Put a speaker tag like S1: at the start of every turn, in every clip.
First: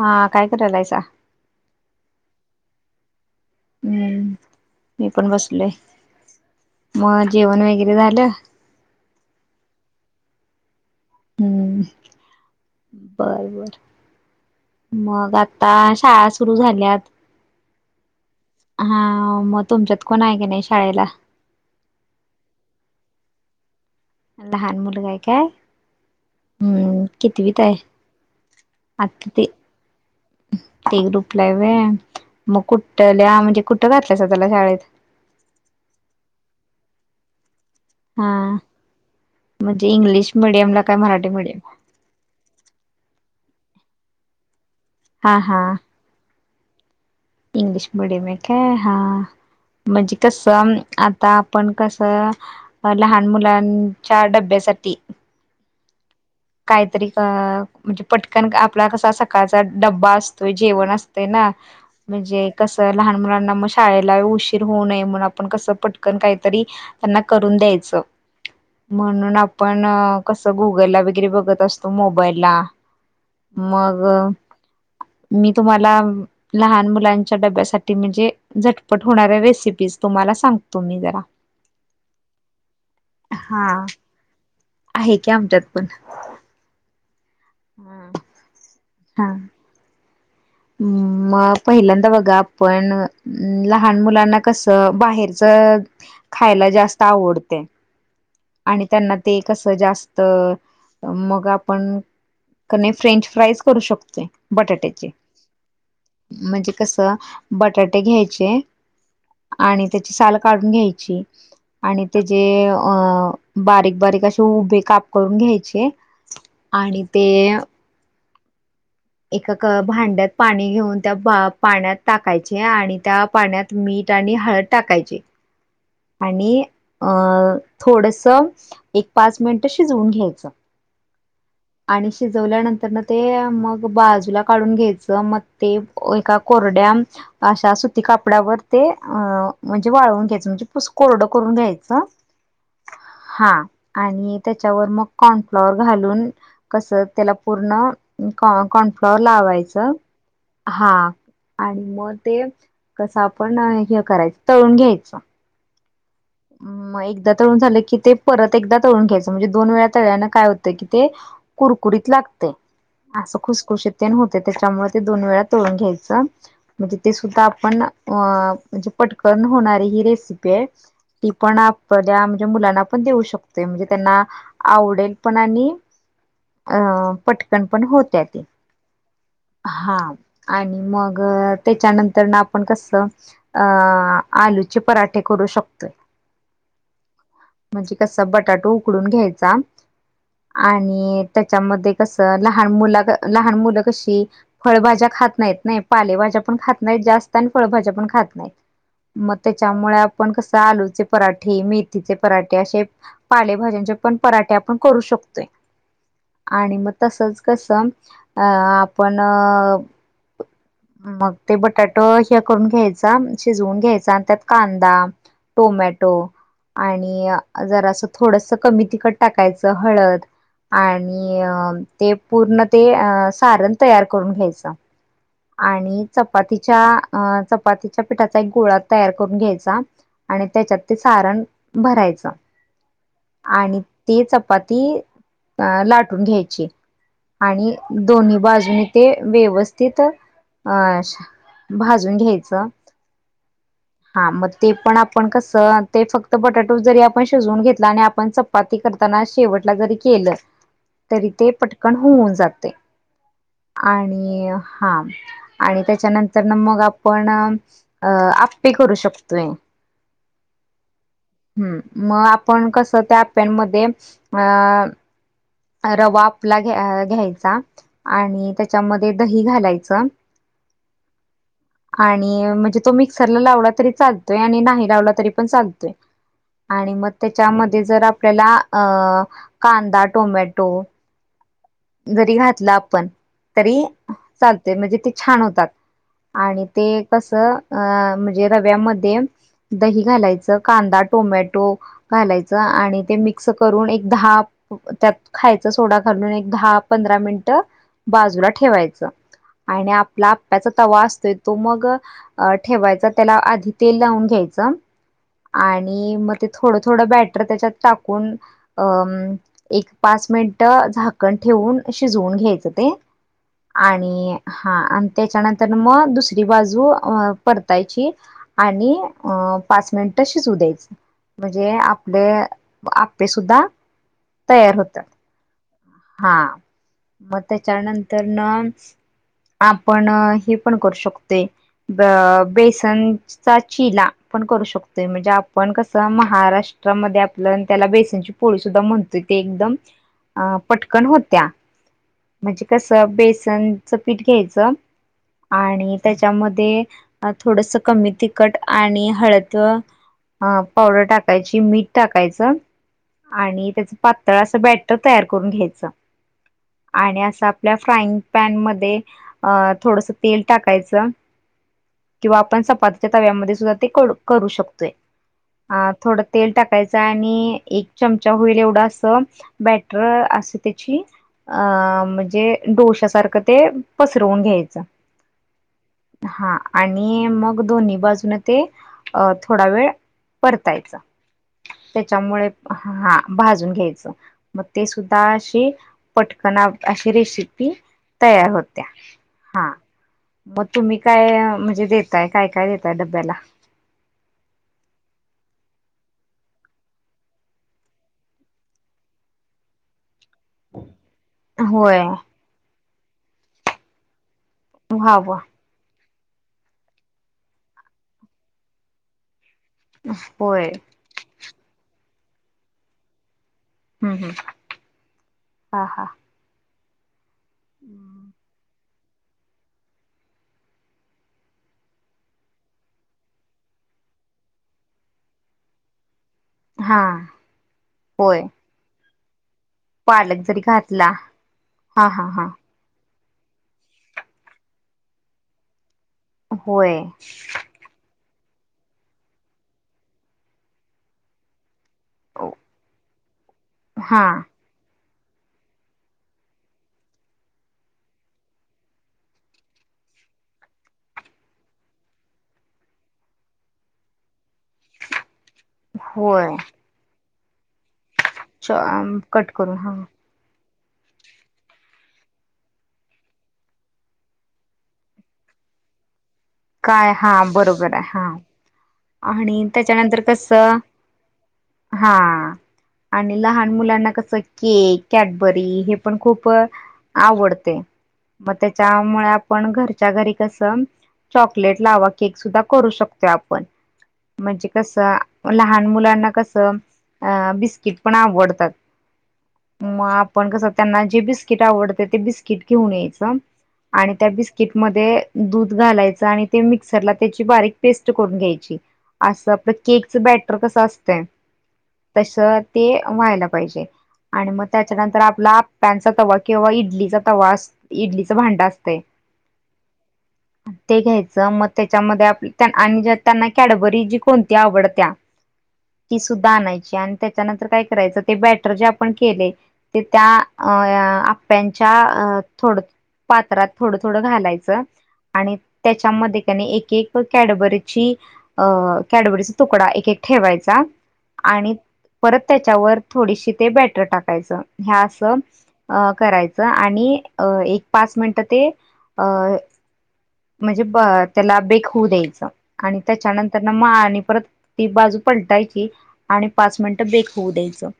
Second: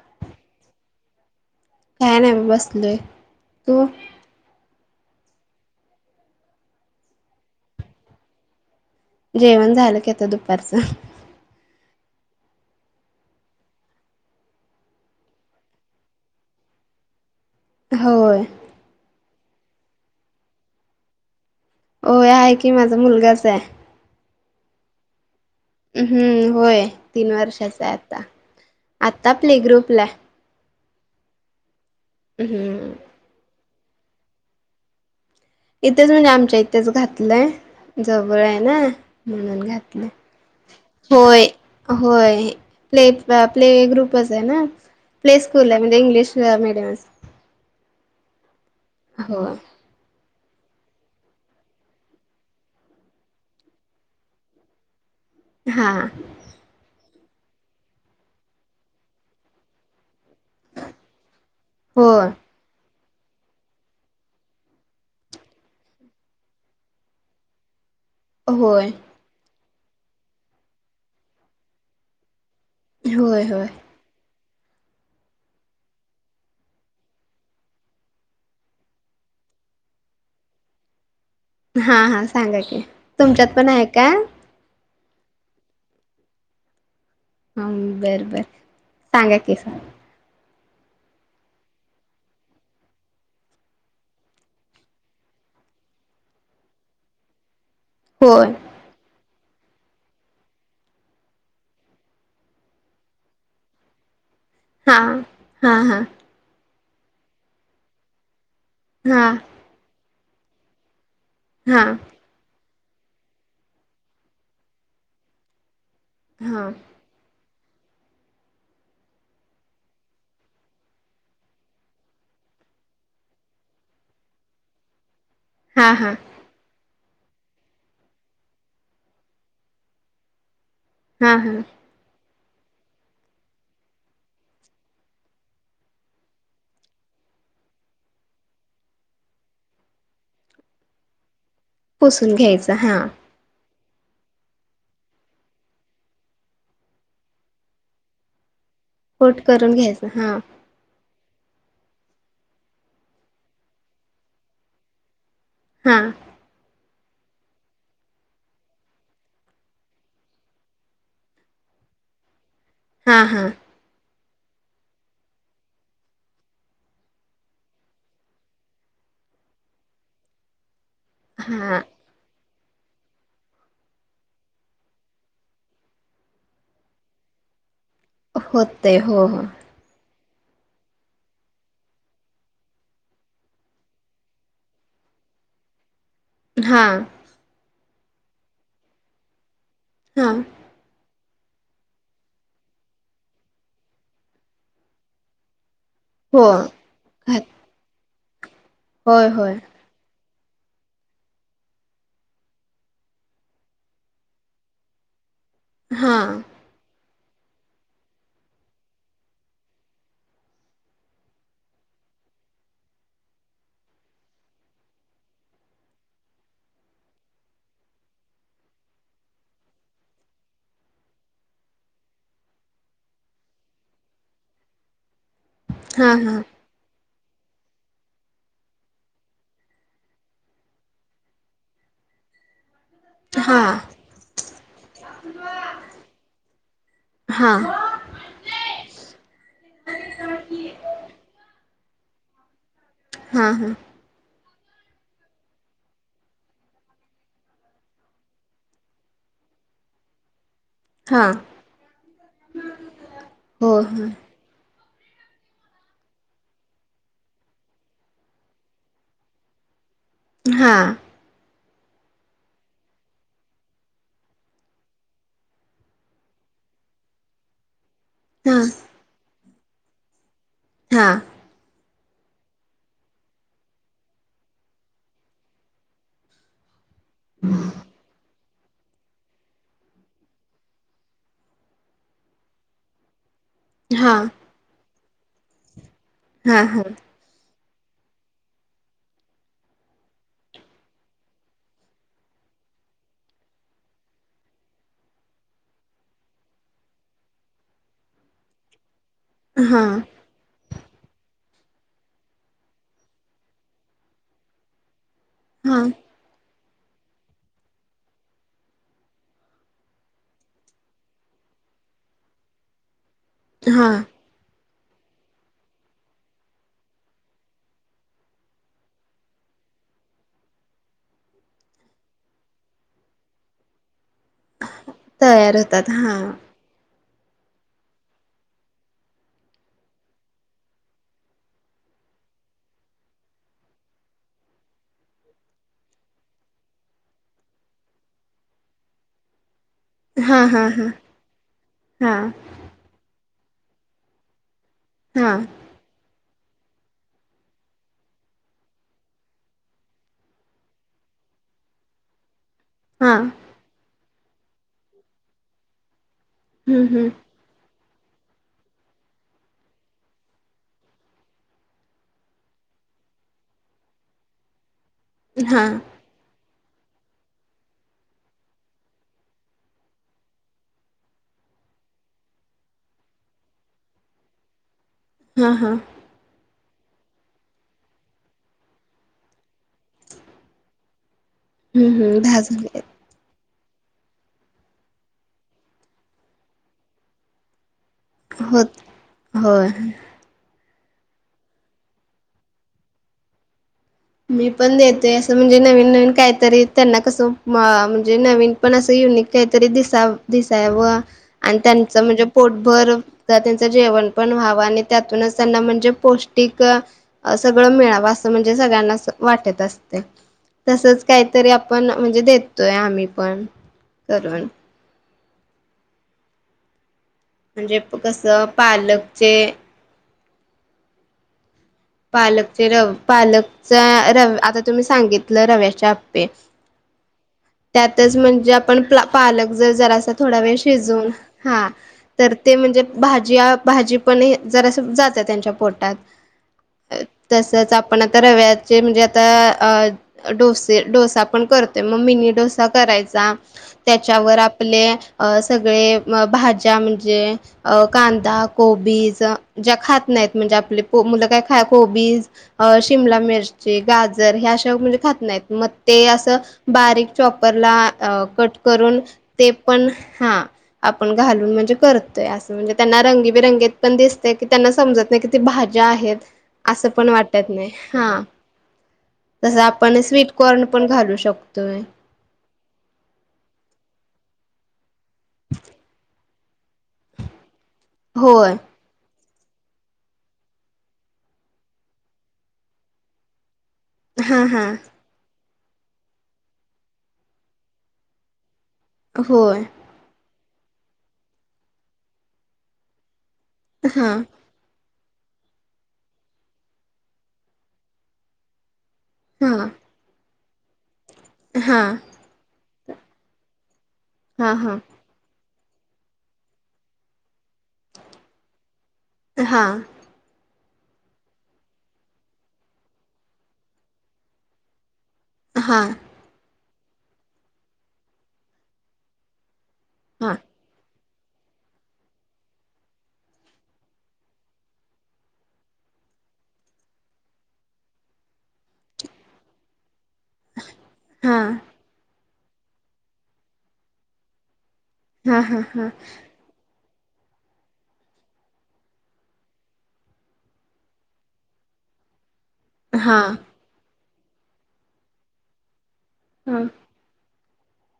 S1: हा, काय करायलासा.
S2: काय नाही म बसलोय तू
S1: हम्म मी पण बसलोय मग जेवण वगैरे झालं
S2: जेवण झालं की आता दुपारचं
S1: हम्म बर, बर मग आता, शाळा सुरू झाल्यात.
S2: होय
S1: हा मग तुमच्यात कोण आहे का नाही शाळेला
S2: होय आहे की माझा मुलगाच आहे
S1: लहान मुलगा आहे काय?
S2: अ हम्म होय
S1: हम्म
S2: तीन
S1: कितवीत
S2: वर्षाच आहे आता, आता प्ले ग्रुपला
S1: प्ले ग्रुपला होय. मग
S2: हम्म
S1: कुठल्या म्हणजे, कुठं घातलायसा त्याला शाळेत.
S2: इथेच म्हणजे आमच्या इथेच घातलंय
S1: हा
S2: जवळ आहे ना, म्हणून
S1: म्हणजे
S2: घालतंय
S1: इंग्लिश मिडियमला काय मराठी
S2: होय.
S1: मिडियम
S2: होय. प्ले प्ले ग्रुपच आहे ना,
S1: हा
S2: प्ले
S1: हा
S2: स्कूल आहे म्हणजे इंग्लिश. ह मिडीयम
S1: इंग्लिश मिडीयम का हा
S2: होय
S1: म्हणजे कसं आता आपण कस लहान मुलांच्या डब्यासाठी
S2: हा
S1: काहीतरी का म्हणजे पटकन आपला कसा सकाळचा डब्बा असतोय जेवण अस ते ना
S2: होय
S1: म्हणजे कसं लहान मुलांना मग शाळेला उशीर होऊ नये म्हण आपण कसं पटकन काहीतरी त्यांना करून द्यायचं
S2: होय
S1: म्हणून आपण अ कसं गुगल ला वगैरे बघत असतो मोबाईलला
S2: होय होय
S1: मग मी तुम्हाला लहान मुलांच्या डब्यासाठी म्हणजे झटपट होणाऱ्या रेसिपीज तुम्हाला सांगतो मी जरा
S2: हा, हा सांगा की तुमच्यात
S1: हा
S2: पण आहे काय
S1: आहे की आमच्यात पण
S2: हम,
S1: हम्म.
S2: बरं बर सांगा कि सांग.
S1: मम मग पहिल्यांदा बघा आपण लहान मुलांना कसं बाहेरच खायला जास्त आवडतय
S2: होय
S1: आणि त्यांना ते कसं जास्त मग आपण कने फ्रेंच फ्राईज करू शकतोय
S2: हा,
S1: बटाट्याचे
S2: हा, हा
S1: म्हणजे कसं बटाटे घ्यायचे
S2: हा.
S1: आणि त्याची साल काढून घ्यायची
S2: हा
S1: आणि त्या जे अ बारीक, बारीक असे उभे काप करून घ्यायचे
S2: हा
S1: आणि ते अ एका भांड्यात पाणी घेऊन त्या पाण्यात टाकायचे आणि त्या पाण्यात मीठ आणि हळद टाकायची.
S2: हा, हा
S1: आणि अ थोडंसं एक पाच मिनटं शिजवून घ्यायचं.
S2: हा, हा.
S1: आणि शिजवल्यानंतरन ते मग बाजूला काढून घ्यायचं, मग ते एका कोरड्या अशा सुती कापड्यावर ते अ म्हणजे वाळवून घ्यायचं म्हणजे पुस कोरडं करून घ्यायचं.
S2: पुसून घ्यायचं हा.
S1: हा आणि त्याच्यावर मग कॉर्नफ्लॉवरवर घालून कस त्याला पूर्ण कॉन-कॉर्नफ्लॉवर
S2: कोट करून
S1: लावायचं.
S2: घ्यायचं हा
S1: हा आणि मग ते कसं आपण हे करायचं तळून घ्यायचं. ‌
S2: हा.
S1: मग एकदा तळून झालं की ते परत एकदा तळून घ्यायचं म्हणजे दोन वेळा तळल्यानं काय होतंय कि ते कुरकुरीत लागतंय.
S2: हा
S1: असं
S2: हा
S1: खुसखुशीत तेन होतंय. त्याच्यामुळे ते दोन वेळा तळुन घ्यायचं. म्हणजे ते सुद्धा आपण अ म्हणजे पटकन होणारी हि रेसिपी आहे. ती पण
S2: हा
S1: आपल्या म्हणजे मुलांना पण देऊ शकतोय. म्हणजे त्यांना आवडेल पण आणि अ पटकन पण होत.
S2: होतंय हो हो.
S1: हा आणि मग त्याच्यानंतर ना आपण कसं अ आलूचे पराठे करू शकतोय.
S2: हा.
S1: म्हणजे कसं बटाटू उकडून घ्यायचा.
S2: हा.
S1: आणि त्याच्यामध्ये कसं लहान मुला लहान मुलं कशी फळभाज्या खात नाहीत नाही. पालेभाज्या
S2: हो
S1: पण खात नाहीत जास्त आणि फळभाज्या पण खात नाहीत.
S2: होय
S1: मग
S2: होय
S1: त्याच्यामुळे पण कसं आलू चे पराठे, मेथीचे पराठे अशे पालेभाज्यांचे पण पराठे आपण करू शकतोय.
S2: हा.
S1: आणि मग तसच कसं अ आपण मग ते बटाटू हे करून घ्यायचा, शिजवून घ्यायचा आणि त्यात कांदा टोमॅटो आणि अ जरासं थोडंसं कमी तिखट टाकायचं. हळद आणि अ ते पूर्ण ते अ सारण तयार करून घ्यायचं. आणि
S2: हा हा
S1: चपातीच्या अ चपातीच्या पिठाचा एक गोळा तयार करून घ्यायचा. आणि त्याच्यात ते सारण भरायचं. आणि
S2: हा
S1: ते चपाती अ लाटून घ्यायची
S2: हा
S1: आणि
S2: हा
S1: दोन्ही बाजून तेे व्यवस्थित अशा भाजून घ्यायचं.
S2: हा, हा.
S1: हा मग ते पण आप पण कसं ते फक्त बटाटो जरी आपण शिजवून घेतला आणि आपण चपाती करताना शेवटला जरी केलं
S2: हा
S1: तरी ते पटकन होऊन जातंय
S2: हो हो
S1: आणि हा. आणि त्याच्यानंतरनं मग आपण अ आप्पे करू शकतोय.
S2: हा.
S1: हम्म, मग आपण कसं त्या पॅनमध्ये अ रवा आपला घ-घ्यायचा. आणि
S2: हा
S1: त्याच्यामध्ये दही घालायचं.
S2: हां.
S1: आणि म्हणजे, तो मिक्सरला लावला तरी चालतोय आणि नाही. झाल तरी पण चालतंय, आणि मग त्यांच्यामध्ये जर आपल्याला. अ कांदा, टोमॅटो. घरी घातलं आपण तरी
S2: हा.
S1: चालते म्हणजे, ते छान होतात आणि ते. कसं अ- म्हणजे रव्यामध्ये, दही घालायचं कांदा टोमॅटो. घालायचं आणि ते मिक्स करून, एक दहा त्यात खायच सोडा घालून एक, दहा पंधरा मिनिट बाजूला ठेवायचं.
S2: हा हा
S1: आणि आपला, त्याचा तवा असतोय तो मग, ठेवायचा त्याला आधी तेल लावून घ्यायचा.
S2: हा
S1: आणि मग तींत थोडं थोडं बॅटर त्याच्यात टाकून, अ एक पाच मिनिट झाक कन ठेवून शिजवून घ्यायचं. ते
S2: हा
S1: आणि, हा, आणि त्याच्यानंतर मग दुसरी बाजू परतायची. आणि अ- पाच मिनिट शिजू द्यायचं. म्हणजे आपले आप्पे सुुद्धा तयार होतात.
S2: तयार होत.
S1: हा, मग त्याच्यानंतरन. आपण हे पण करू शकतोय, ब- बेसन. [unintelligible] चिला पण करू शकतोय. म्हणजे, आपण कस महाराष्ट्रामध्ये आपलं त्याला बेसनची पो पोळी सुद्धा म्हणतोय, की एकदम
S2: हा
S1: अ
S2: हा. हा
S1: पटकन होत्या.
S2: हा
S1: म्हणजे कसं बेसनचं पीठ घ्यायचं.
S2: हा.
S1: आणि त्यांच्यामध्ये, थोडंसं कमी तिखट आणि हळद. हा, पावडर टाकायची मीठ टाकायचं.
S2: हा.
S1: आणि त्याच पातळ अस बॅटर तयार करून घ्यायचं.
S2: हम्म
S1: आणि
S2: हम्म
S1: अस, आपल्या फ्राईंग पॅन मध्ये, अ- थोडंसं तेल टाकायचं. किंवा आपण चपातीच्या तव्यामध्ये सुद्धा ते करू शकतोय.
S2: हा
S1: अ थोडं तेल टाकायचं आणि, एक चमचा होईल एवढं अस बॅट र आस त्यांची. अ- म्हणजे डोश्यासारखं ते पसरवून घ्यायचं.
S2: हा हा.
S1: हा आणि मग दोन्ही बाजून ते, अ थोडा वेळ. परतायत
S2: हम्म हम्म दहा
S1: त्यांच्यामुळे
S2: झाले
S1: हां. भाजून घ्यायचं. मग ते सुद्धा असे पटकन अशी रेसिपी. तयार
S2: होत
S1: होत्या
S2: होय
S1: हा. मग तुम्ही काय म्हणजे, देताय काय काय देताय डब्याला.
S2: मी पण देते असं म्हणजे, नवीन नवीन काहीतरी त्यांना कसं म्हणजे नवीन. तेन असं युनिक काय तरी दिसा-दिसाव. आणि त्यांच
S1: होय
S2: म्हणजे, पोटभर त्यांचं जेवण पण व्हावं. आणि त्यातूनच
S1: व्हावं.
S2: त्यांना म्हणजे पोष्टी ठीक हे सगळं मिळावं असं, म्हणजे सगळ्यांना अस वाटत असतं
S1: होय
S2: तसच. काहीतरी आपण म्हणजे, देतोय आम्ही पण.
S1: हम्म
S2: करून
S1: हम्म, हा हा..
S2: म्हणजे कसं पालकचे. पालकचे रव पालकचा रव, आता तुम्ही सांगितलं रव्याचे आप्पे.
S1: हा
S2: त्यातच
S1: होय
S2: म्हणजे आप पण पालक जर जरा असं थोडा
S1: पालक
S2: वेळ
S1: जरी घातला
S2: शिजून हा,
S1: हा
S2: तर
S1: हा
S2: ते म्हणजे भाजीया भाजी पण, जरास जाते त्यांच्या पोटात.
S1: होय
S2: तसंच आपण आता रव्याचे म्हणजे, आता अ डोसे डोसा पण करतो. मग मिनी डोसा करायचा.
S1: हा
S2: त्यांच्यावर आप आपले सगळे भाज्या म्हणजे, अ कांदा कोबीज ज्या खात नाहीत, म्हणजे आपले मुलं काय. कोबीज, शिमला, मिरची, गाजर ह्या अशा मुलं खात नाहीत मगं. ते असं,
S1: होय
S2: बारीक चॉपरला कट करून ते
S1: कट करून
S2: पण हा. आपण घालून म्हणजे करतोय असं, म्हणजे त्यांना रंगीबिरंगीत पण दिसत की त्यांना समजत. तेकी किती भाज्या आहेत, असं पण
S1: काय हा
S2: वाटत नाही
S1: बरोबर आहे
S2: हां.
S1: हा
S2: तसं
S1: आणि
S2: आपण
S1: त्याच्यानंतर
S2: स्वीटकॉर्न
S1: कसं
S2: पण घालू शकतोय.
S1: हा. आणि लहान मुलांना कसं, केक कॅडबरी हे पण खूप. आवडते. मग
S2: होय
S1: त्यांच्यामुळ आपण घरच्या घरी कसं. चॉकलेट लावा केक सुद्धा करू शकतो. आपण
S2: हा हा
S1: म्हणजे कसं, लहान मुलांना कसं, अ बिस्किट पण आवडतात.
S2: होय.
S1: मग आपण कसं त्यांना जे बिस्किट आवडतं ते, बिस्किट घेऊन यायचं
S2: हा
S1: आणि त्या बिस्क किट मध्ये दूध घालायच, आणि ते मिक्सरला त्याची बारीक पेस्ट करून घ्यायची.
S2: हा
S1: असं आपलं केकच बॅटर कसं असतंय.
S2: हा.
S1: तस ते व्हायला पाहिजे,
S2: हा
S1: आणि
S2: हा
S1: मग
S2: हा
S1: त्याच्यानंतर आपला. पॅनचा तवा किंवा इडलीचा तवा, इडलीच भांड असतंय.
S2: हां.
S1: ते घ्यायचं. मग त्यांच्यामध्ये आपली आणि त्यांना कॅडबरी जी कोणती आवडत्या.
S2: हां.
S1: ती सुद्धा आणायची, आणि त्याच्यानंतर काय करायचं ते बॅटर जे आपण केले. ते त्या, अ.. आ... त्यांच्या थोड पात्रात थोडं थोडं घालायचं आणि, त्यांच्यामध्ये कनी एक एक कॅडबरीची अं, कॅडबरीचा तुकडा एक एक. ठेवायचा,
S2: हा
S1: आणि परत त्यांच्यावर थोडीशी ते बॅटर टाकायचं. हा, असं करायचं आणि, अ एक पाच मिनटं ते अ... म्हणजे ब त्याला बेक होऊ द्यायचं. आणि
S2: हा
S1: त्याच्यानंतर, त्यांना मग आणि परत, ती बाजू पलटायची आणि पाच मिनिटं बेक होऊ द्यायचं.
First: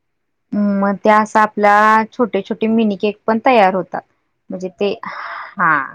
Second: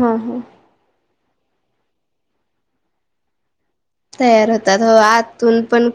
S2: हा हा.
S1: मग त्या असं, आपल्या छोटे छोटे मिनी केेक पण तयार होतात.
S2: तयार
S1: म्हणजे
S2: होतात
S1: ते
S2: होय, आतून
S1: हा
S2: पण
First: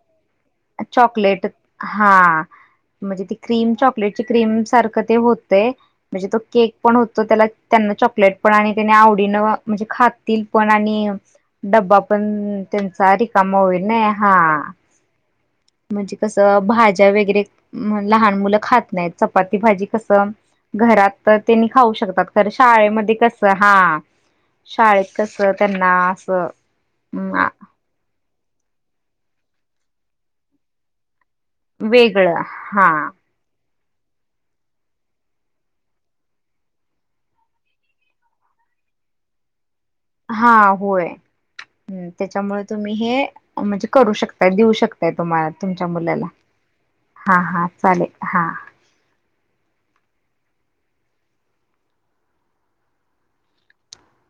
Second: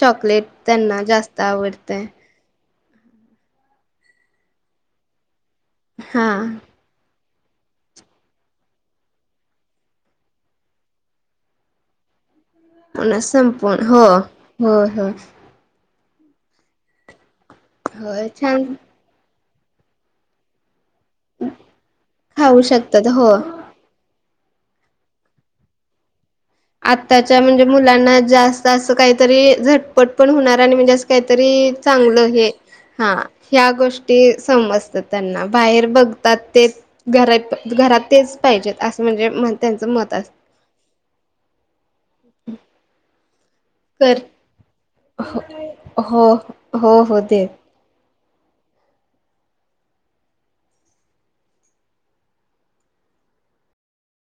S2: चॉकलेट. त्यांना जास्त
S1: चॉकलेट
S2: आवडतय
S1: हां. म्हणजे ती क्रीम चॉकलेटची क्रीम सारखं ते होतंय.
S2: हा
S1: म्हणजे तो केक, पण होत त्याला त्यांना चॉकलेट. पण आणि त्यांनी आवडीन म्हणजे खातील पण आणि, डब्बा पण त्यांचा रिकामा होईल ना हां.
S2: हं हं.
S1: म्हणजे कसं, भाज्या वगैरे
S2: हो
S1: लहान मुलं
S2: छान
S1: खात नाहीत. चपाती भाजी कसं घरात, तर त्यांनी खाऊ शकतात तर
S2: खाऊ शकतात
S1: शाळेमध्ये
S2: हो
S1: कस हा. शाळेत कसं, त्यांना असं.
S2: आताच्या म्हणजे मुलांना जास्त असं काहीतरी, झटपट पण होणार आणि म्हणजे कसं. काहीतरी चांगलं
S1: वेगळं
S2: हे,
S1: हा
S2: हां. ह्या गोष्टी समजत त्यांना, बाहेर बघतात ते. घरात -घरात तेच पाहिजेत. असं म्हणजे, त्यांचं मत असतं.
S1: हा होय, तेच्यामुळे तुम्ही हे म्हणजे करू
S2: कर
S1: शकता देऊ शकता. तुम्हांला तुमच्या मुलाला,
S2: हो हो हो
S1: हा
S2: दे
S1: हा चालेल हां.